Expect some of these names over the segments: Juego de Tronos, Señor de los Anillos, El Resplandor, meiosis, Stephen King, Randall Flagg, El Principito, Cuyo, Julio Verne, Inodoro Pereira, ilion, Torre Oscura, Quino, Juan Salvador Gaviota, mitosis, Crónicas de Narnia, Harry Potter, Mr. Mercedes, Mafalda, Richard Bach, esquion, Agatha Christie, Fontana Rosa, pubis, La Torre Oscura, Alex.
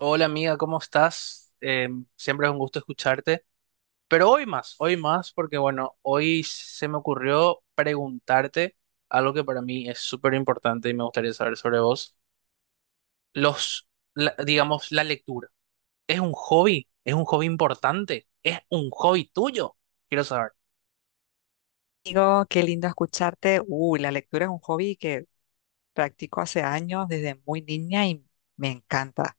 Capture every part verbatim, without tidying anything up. Hola amiga, ¿cómo estás? Eh, siempre es un gusto escucharte, pero hoy más, hoy más, porque bueno, hoy se me ocurrió preguntarte algo que para mí es súper importante y me gustaría saber sobre vos. Los, la- digamos, la lectura. ¿Es un hobby? ¿Es un hobby importante? ¿Es un hobby tuyo? Quiero saber. Digo, qué lindo escucharte. Uy, la lectura es un hobby que practico hace años, desde muy niña, y me encanta.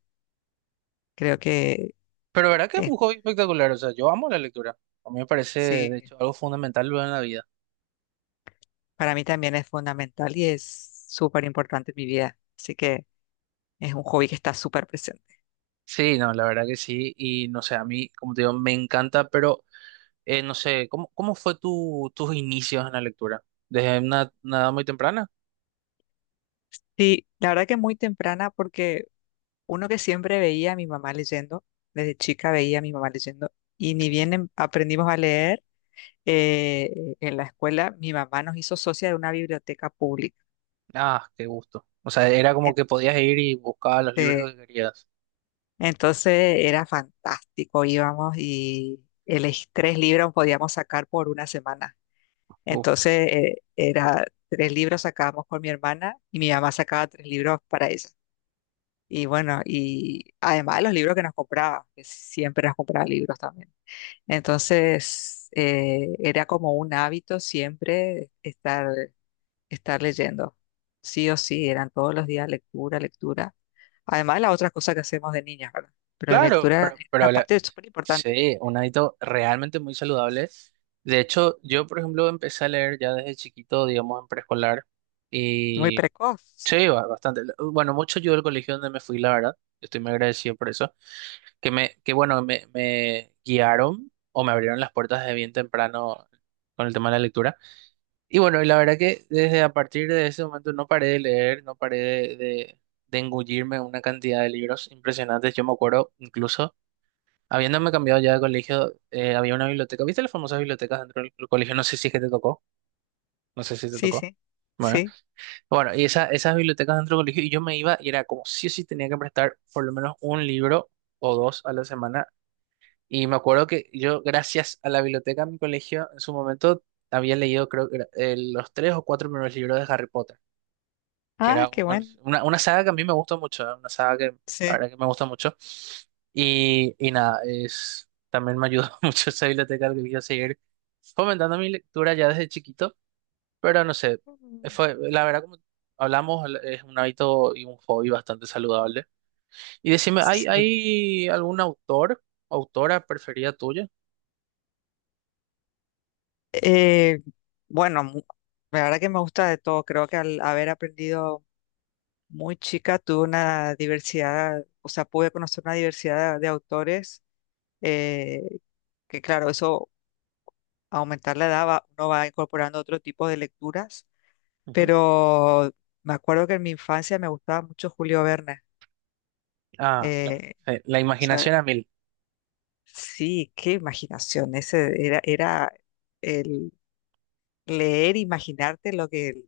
Creo que Pero ¿verdad que es es, un hobby espectacular? O sea, yo amo la lectura. A mí me parece, de sí, hecho, algo fundamental en la vida. para mí también es fundamental y es súper importante en mi vida. Así que es un hobby que está súper presente. Sí, no, la verdad que sí. Y no sé, a mí, como te digo, me encanta, pero. Eh, no sé, ¿cómo, cómo fue tu, tus inicios en la lectura? ¿Desde una, una edad muy temprana? Sí, la verdad que muy temprana, porque uno que siempre veía a mi mamá leyendo, desde chica veía a mi mamá leyendo, y ni Sí. bien em- aprendimos a leer eh, en la escuela, mi mamá nos hizo socia de una biblioteca pública. Ah, qué gusto. O sea, era como que podías ir y buscabas los libros Este, que querías. Entonces era fantástico, íbamos y el es- tres libros podíamos sacar por una semana. Uf, Entonces eh, era tres libros sacábamos por mi hermana y mi mamá sacaba tres libros para ella. Y bueno, y además de los libros que nos compraba, que siempre nos compraba libros también. Entonces eh, era como un hábito siempre estar estar leyendo. Sí o sí, eran todos los días lectura, lectura. Además, las otras cosas que hacemos de niñas, ¿verdad? Pero la claro, lectura pero, es una pero la- parte súper importante, sí, un hábito realmente muy saludable. De hecho, yo, por ejemplo, empecé a leer ya desde chiquito, digamos, en preescolar. muy Y precoz. sí, ba- bastante. Bueno, mucho ayudó el colegio donde me fui, la verdad. Estoy muy agradecido por eso. Que me, que Bueno, me, me guiaron o me abrieron las puertas de bien temprano con el tema de la lectura. Y bueno, y la verdad que desde a partir de ese momento no paré de leer, no paré de, de, de engullirme una cantidad de libros impresionantes. Yo me acuerdo incluso, habiéndome cambiado ya de colegio, eh, había una biblioteca. ¿Viste las famosas bibliotecas dentro del colegio? No sé si es que te tocó, no sé si te Sí, tocó. sí, Bueno, sí. bueno, y esa, esas bibliotecas dentro del colegio, y yo me iba y era como sí o sí tenía que prestar por lo menos un libro o dos a la semana. Y me acuerdo que yo, gracias a la biblioteca de mi colegio, en su momento había leído, creo que era, eh, los tres o cuatro primeros libros de Harry Potter, que Ah, era qué uno- bueno. una, una saga que a mí me gustó mucho, eh, una saga que la Sí. verdad que me gusta mucho. Y, y nada, es, también me ayudó mucho esa biblioteca al que quería seguir fomentando mi lectura ya desde chiquito, pero no sé, Mm. fue, la verdad, como hablamos, es un hábito y un hobby bastante saludable. Y decime, ¿hay, Sí. hay algún autor, autora preferida tuya? Eh, bueno, mu- la verdad que me gusta de todo. Creo que al haber aprendido muy chica, tuve una diversidad, o sea, pude conocer una diversidad de autores, eh, que claro, eso aumentar la edad, va- uno va incorporando otro tipo de lecturas, Ujú. pero me acuerdo que en mi infancia me gustaba mucho Julio Verne. Ah, claro. eh, Sí, La o sea, imaginación a mil. sí, qué imaginación, ese era, era el leer, imaginarte lo que,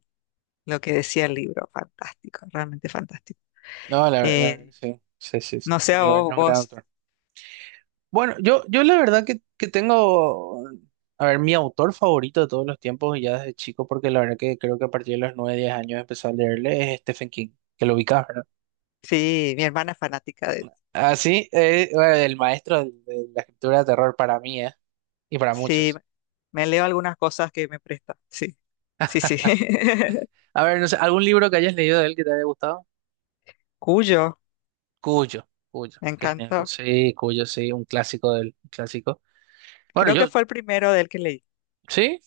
lo que decía el libro, fantástico, realmente fantástico. No, la, ver- la verdad que Eh, sí. Sí, sí, sí. no sé, a Julio Verne es vos, un gran vos, autor. Bueno, yo, yo la verdad que, que tengo, a ver, mi autor favorito de todos los tiempos y ya desde chico, porque la verdad que creo que a partir de los nueve diez años empecé a leerle es Stephen King, que lo ubicás, ¿verdad? sí, mi hermana es fanática de... Así, eh, bueno, el maestro de de la escritura de terror para mí, ¿eh? Y para Sí, muchos. me leo algunas cosas que me presta, sí, sí, sí. A ver, no sé, ¿algún libro que hayas leído de él que te haya gustado? Cuyo, Cuyo, Cuyo, me qué genial. encantó. Sí, Cuyo, sí, un clásico del un clásico. Bueno, Creo que yo, fue el primero del que leí. sí.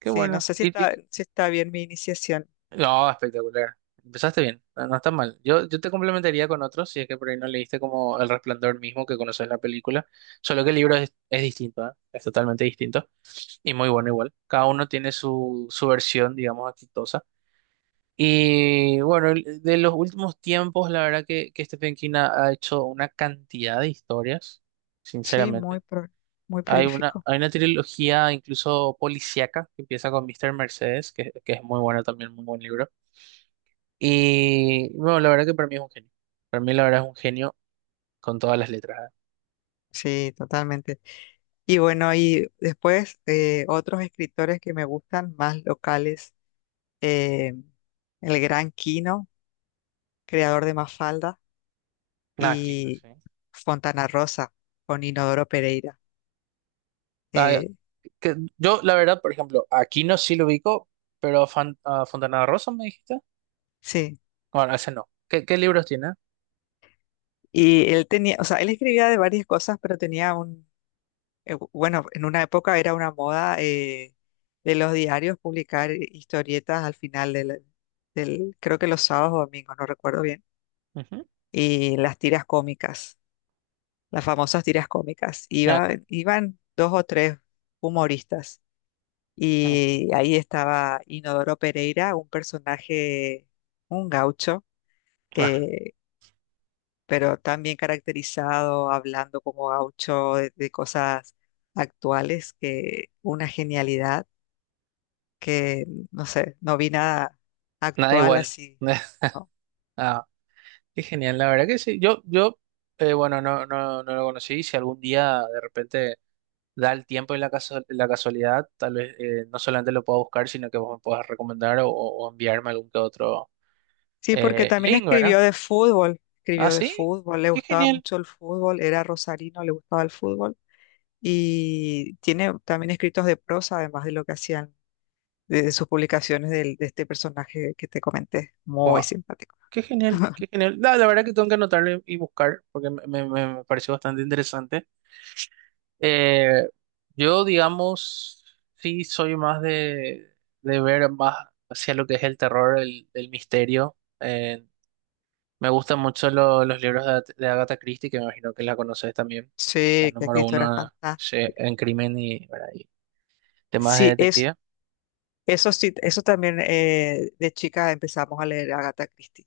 Qué Sí, no bueno. sé si Y, está, y- si está bien mi iniciación. no, espectacular. Empezaste bien, no, no está mal. Yo, yo te complementaría con otros, si es que por ahí no leíste como El Resplandor mismo que conoces la película, solo que el libro es, es distinto, ¿eh? Es totalmente distinto y muy bueno igual. Cada uno tiene su, su versión, digamos, exitosa. Y bueno, el- de los últimos tiempos, la verdad que, que Stephen King ha, ha hecho una cantidad de historias, Sí, muy, sinceramente. pro- muy Hay una, prolífico. hay una trilogía incluso policíaca que empieza con míster Mercedes, que, que es muy bueno también, muy buen libro. Y bueno, la verdad que para mí es un genio. Para mí la verdad es un genio con todas las letras. Sí, totalmente. Y bueno, y después eh, otros escritores que me gustan, más locales, eh, el gran Quino, creador de Mafalda, Nada, que no y sé. Fontana Rosa, con Inodoro Pereira. Ah, Eh, que- yo la verdad, por ejemplo, aquí no sí lo ubico, pero a Fan- a Fontana Rosa me dijiste. sí, Bueno, ese no. ¿Qué, qué libros tiene? y él tenía, o sea, él escribía de varias cosas, pero tenía un eh, bu- bueno, en una época era una moda eh, de los diarios publicar eh, historietas al final del, del- creo que los sábados o domingos, no recuerdo bien, Ujú. y las tiras cómicas, las famosas tiras cómicas. Ah, Iba, claro. Iban dos o tres humoristas Mm. y ahí estaba Inodoro Pereira, un personaje, un gaucho, Ah, eh, pero también caracterizado, hablando como gaucho de de cosas actuales, que una genialidad. Que, no sé, no vi nada nada actual igual. así. ¿No? Ah, qué genial, la verdad que sí. Yo, yo, eh, bueno, no, no, no lo conocí. Si algún día de repente da el tiempo y la casu- la casualidad, tal vez eh, no solamente lo puedo buscar, sino que vos me puedas recomendar o, o enviarme algún que otro. Sí, porque Eh, también Link, ¿verdad? escribió de fútbol, Ah, escribió de sí. fútbol, le Qué gustaba genial. mucho el fútbol, era rosarino, le gustaba el fútbol y tiene también escritos de prosa, además de lo que hacían de, de sus publicaciones del- de, este personaje que te comenté, muy Wow. simpático. Qué genial, qué genial. La, la verdad que tengo que anotarle y buscar porque me, me- me pareció bastante interesante. Eh, yo, digamos, sí soy más de, de ver más hacia lo que es el terror, el, el misterio. Eh, me gustan mucho lo- los libros de, At- de Agatha Christie, que me imagino que la conoces también. La Sí, que número esto era uno sí, fantástico. en crimen y, ¿verdad? Y temas de Sí, es, detective. Eso sí, eso también eh, de chica empezamos a leer a Agatha Christie.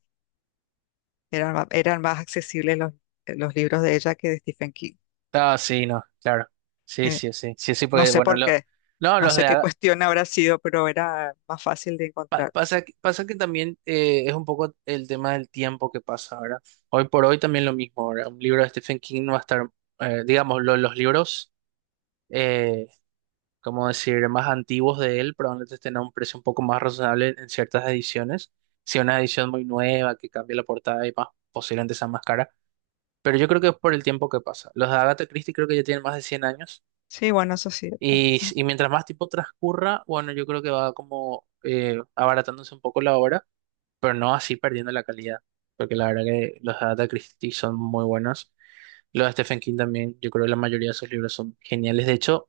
Eran, ma- eran más accesibles los, eh, los libros de ella que de Stephen King. Ah, sí, no, claro. Sí, Eh, sí, sí, sí, sí, no porque sé bueno, por lo, qué, no, no los sé de qué a- cuestión habrá sido, pero era más fácil de pa- encontrar. pasa, que- pasa que también eh, es un poco el tema del tiempo que pasa, ¿verdad? Hoy por hoy también lo mismo, ¿verdad? Un libro de Stephen King no va a estar, eh, digamos, lo- los libros, eh, como decir, más antiguos de él, probablemente estén a un precio un poco más razonable en ciertas ediciones. Si una edición muy nueva que cambie la portada y más, posiblemente sea más cara. Pero yo creo que es por el tiempo que pasa. Los de Agatha Christie creo que ya tienen más de cien años. Sí, bueno, eso es cierto. Y, y mientras más tiempo transcurra, bueno, yo creo que va como eh, abaratándose un poco la obra, pero no así perdiendo la calidad, porque la verdad que los de Agatha Christie son muy buenos. Los de Stephen King también, yo creo que la mayoría de sus libros son geniales. De hecho,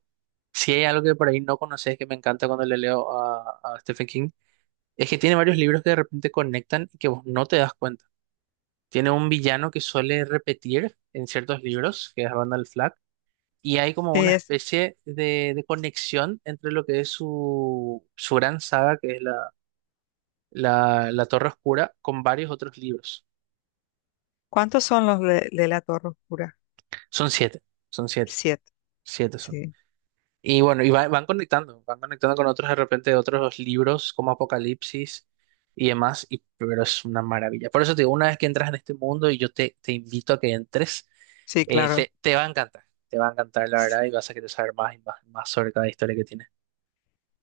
si hay algo que por ahí no conoces que me encanta cuando le leo a, a Stephen King, es que tiene varios libros que de repente conectan y que vos no te das cuenta. Tiene un villano que suele repetir en ciertos libros, que es Randall Flagg y hay como una Es, especie de, de conexión entre lo que es su, su gran saga, que es la, la, la Torre Oscura, con varios otros libros. ¿cuántos son los de, de La Torre Oscura? Son siete, son siete, Siete. siete son. Sí, Y bueno, y va- van conectando, van conectando con otros de repente de otros libros como Apocalipsis y demás, y, pero es una maravilla. Por eso te digo, una vez que entras en este mundo y yo te, te invito a que entres, sí, eh, claro. te, te va a encantar, te va a encantar la S- verdad y vas a querer saber más y más, más sobre cada historia que tiene.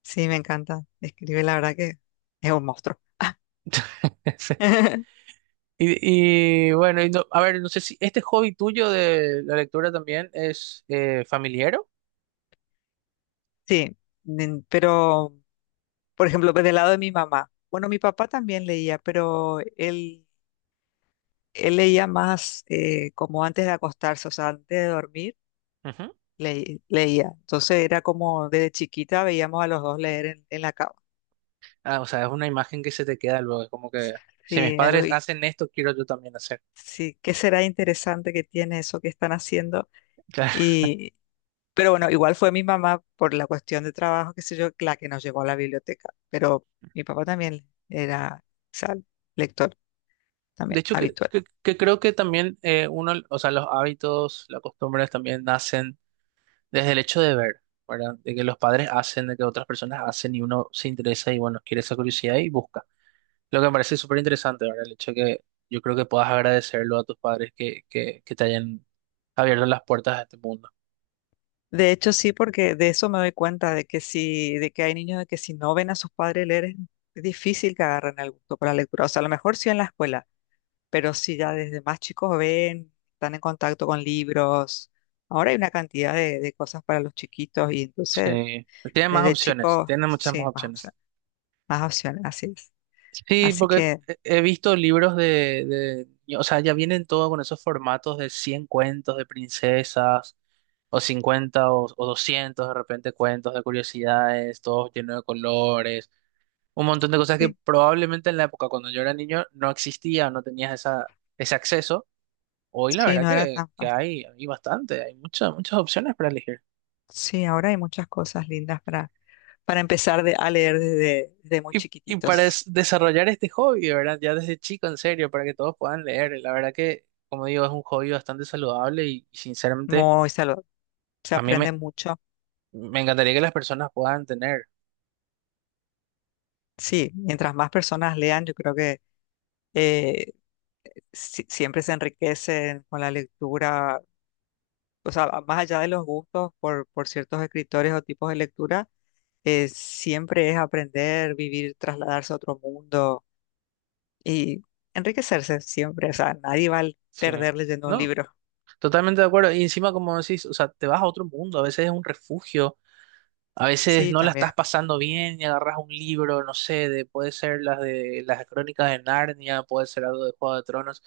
Sí, me encanta. Escribe, la verdad que es un monstruo. Y, y bueno, y no- a ver, no sé si este hobby tuyo de la lectura también es eh, familiero. Sí, nen- pero, por ejemplo, del lado de mi mamá. Bueno, mi papá también leía, pero él él leía más eh, como antes de acostarse, o sea, antes de dormir, Ujú. le- leía. Entonces era como desde chiquita veíamos a los dos leer en, en la cama. Ah, o sea, es una imagen que se te queda luego, es como que si mis Sí, algo padres y- hacen esto, quiero yo también hacer. sí, ¿qué será interesante que tiene eso que están haciendo? Claro. Y, pero bueno, igual fue mi mamá por la cuestión de trabajo, qué sé yo, la que nos llevó a la biblioteca. Pero mi papá también era, o sea, lector De también hecho, que, habitual. que, que creo que también eh, uno, o sea, los hábitos, las costumbres también nacen desde el hecho de ver, ¿verdad? De que los padres hacen, de que otras personas hacen y uno se interesa y bueno, quiere esa curiosidad y busca. Lo que me parece súper interesante, ¿verdad? El hecho que yo creo que puedas agradecerlo a tus padres que, que, que te hayan abierto las puertas a este mundo. De hecho, sí, porque de eso me doy cuenta, de que si, de que hay niños de que si no ven a sus padres leer, es es difícil que agarren el gusto por la lectura. O sea, a lo mejor sí en la escuela, pero si ya desde más chicos ven, están en contacto con libros. Ahora hay una cantidad de, de cosas para los chiquitos y entonces Sí, tienen más desde opciones, chicos, tienen muchas más sí, más opciones. opciones, más opciones, así es. Sí, Así porque que he he visto libros de, de, o sea, ya vienen todo con esos formatos de cien cuentos de princesas, o cincuenta o, o doscientos de repente cuentos de curiosidades, todos llenos de colores, un montón de cosas que sí, probablemente en la época cuando yo era niño no existía o no tenías esa, ese acceso. Hoy la sí, verdad no era que, tan que fácil. hay, hay bastante, hay muchas, muchas opciones para elegir. Sí, ahora hay muchas cosas lindas para, para empezar de- a leer desde, desde muy Y, y para chiquititos. es- desarrollar este hobby, de verdad, ya desde chico, en serio, para que todos puedan leer. La verdad que, como digo, es un hobby bastante saludable y, y sinceramente Muy saludable. Se a mí aprende me, mucho. me encantaría que las personas puedan tener. Sí, mientras más personas lean, yo creo que eh, si- siempre se enriquecen con la lectura, o sea, a- más allá de los gustos por, por ciertos escritores o tipos de lectura, eh, siempre es aprender, vivir, trasladarse a otro mundo y enriquecerse siempre. O sea, nadie va a Sí. perder leyendo un No, libro. totalmente de acuerdo. Y encima, como decís, o sea, te vas a otro mundo, a veces es un refugio, a veces Sí, no la también estás pasando bien y agarras un libro, no sé, de, puede ser las de las crónicas de Narnia, puede ser algo de Juego de Tronos.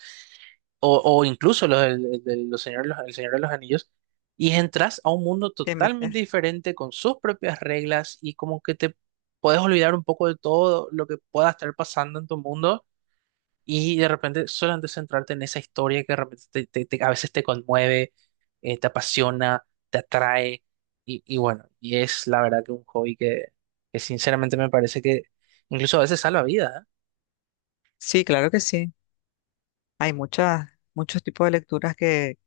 o, o incluso los, del- el, del- los señor, los- el Señor de los Anillos, y entras a un mundo te totalmente metes. diferente con sus propias reglas y como que te puedes olvidar un poco de todo lo que pueda estar pasando en tu mundo y de repente solamente centrarte en esa historia que de repente te- te- te- a veces te conmueve, eh, te apasiona, te atrae y, y bueno, y es la verdad que un hobby que, que sinceramente me parece que incluso a veces salva vidas, ¿eh? Sí, claro que sí. Hay muchas, muchos tipos de lecturas que,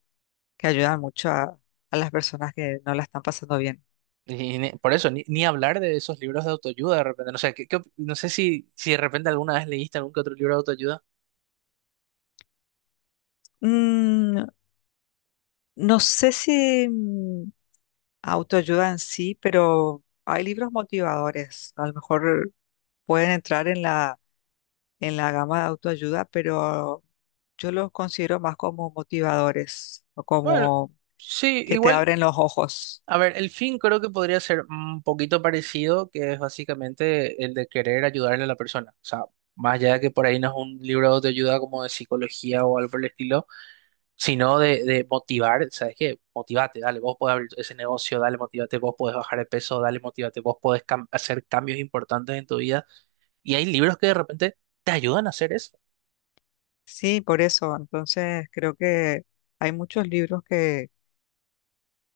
que ayudan mucho a a las personas que no la están pasando bien. Y ni- por eso, ni, ni hablar de esos libros de autoayuda de repente. No sé, ¿qué- qué op- no sé si, si de repente alguna vez leíste algún que otro libro de autoayuda. Mm, no sé si mm, autoayuda en sí, pero hay libros motivadores. A lo mejor pueden entrar en la, en la gama de autoayuda, pero yo los considero más como motivadores o Bueno, como sí, que te igual, abren los ojos. a ver, el fin creo que podría ser un poquito parecido, que es básicamente el de querer ayudarle a la persona. O sea, más allá de que por ahí no es un libro de autoayuda como de psicología o algo por el estilo, sino de, de motivar, ¿sabes qué? Motivate, dale, vos podés abrir ese negocio, dale, motivate, vos podés bajar de peso, dale, motivate, vos podés cam- hacer cambios importantes en tu vida. Y hay libros que de repente te ayudan a hacer eso. Sí, por eso. Entonces creo que hay muchos libros que,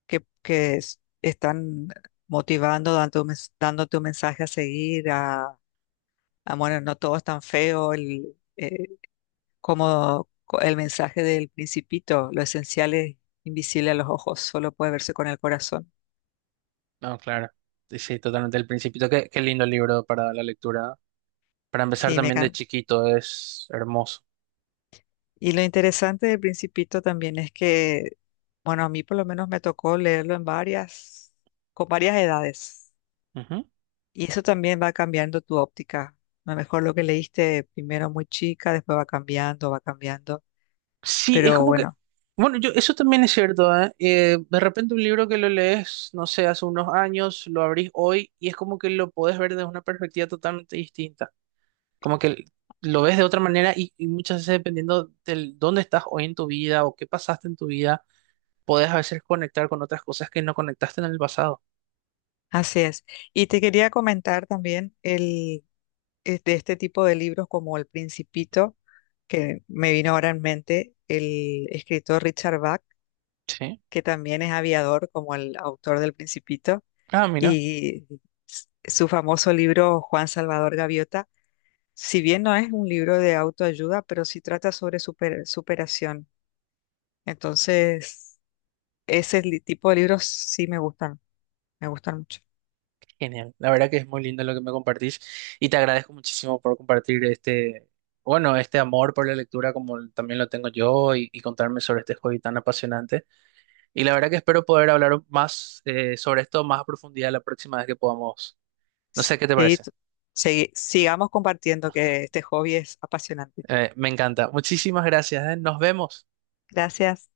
que, que es- están motivando, dando, dándote un mensaje a seguir, a, a, bueno, no todo es tan feo. Como co- el mensaje del Principito, lo esencial es invisible a los ojos, solo puede verse con el corazón. No, claro. Sí, sí, totalmente. El Principito, qué, qué lindo libro para la lectura. Para empezar Sí, me también de can- chiquito, es hermoso. Y lo interesante del Principito también es que, bueno, a mí por lo menos me tocó leerlo en varias, con varias edades. Ujú. Y eso también va cambiando tu óptica. A lo mejor lo que leíste primero muy chica, después va cambiando, va cambiando. Sí, es Pero como que, bueno. bueno, yo, eso también es cierto, ¿eh? Eh, de repente un libro que lo lees, no sé, hace unos años, lo abrís hoy y es como que lo podés ver desde una perspectiva totalmente distinta. Como que lo ves de otra manera y, y muchas veces dependiendo del dónde estás hoy en tu vida o qué pasaste en tu vida, podés a veces conectar con otras cosas que no conectaste en el pasado. Así es. Y te quería comentar también el, es de este tipo de libros como El Principito, que me vino ahora en mente, el escritor Richard Bach, Sí. que también es aviador como el autor del Principito, Ah, mira, y s- su famoso libro Juan Salvador Gaviota, si bien no es un libro de autoayuda, pero sí trata sobre super- superación. Entonces, ese li- tipo de libros sí me gustan, me gustan mucho. genial. La verdad que es muy lindo lo que me compartís y te agradezco muchísimo por compartir este, bueno, este amor por la lectura como l- también lo tengo yo y, y contarme sobre este hobby tan apasionante. Y la verdad que espero poder hablar más eh, sobre esto más a profundidad la próxima vez que podamos. No sé qué te Sí, parece. t- segui- sigamos compartiendo que este hobby es apasionante. Eh, me encanta. Muchísimas gracias, ¿eh? Nos vemos. Gracias.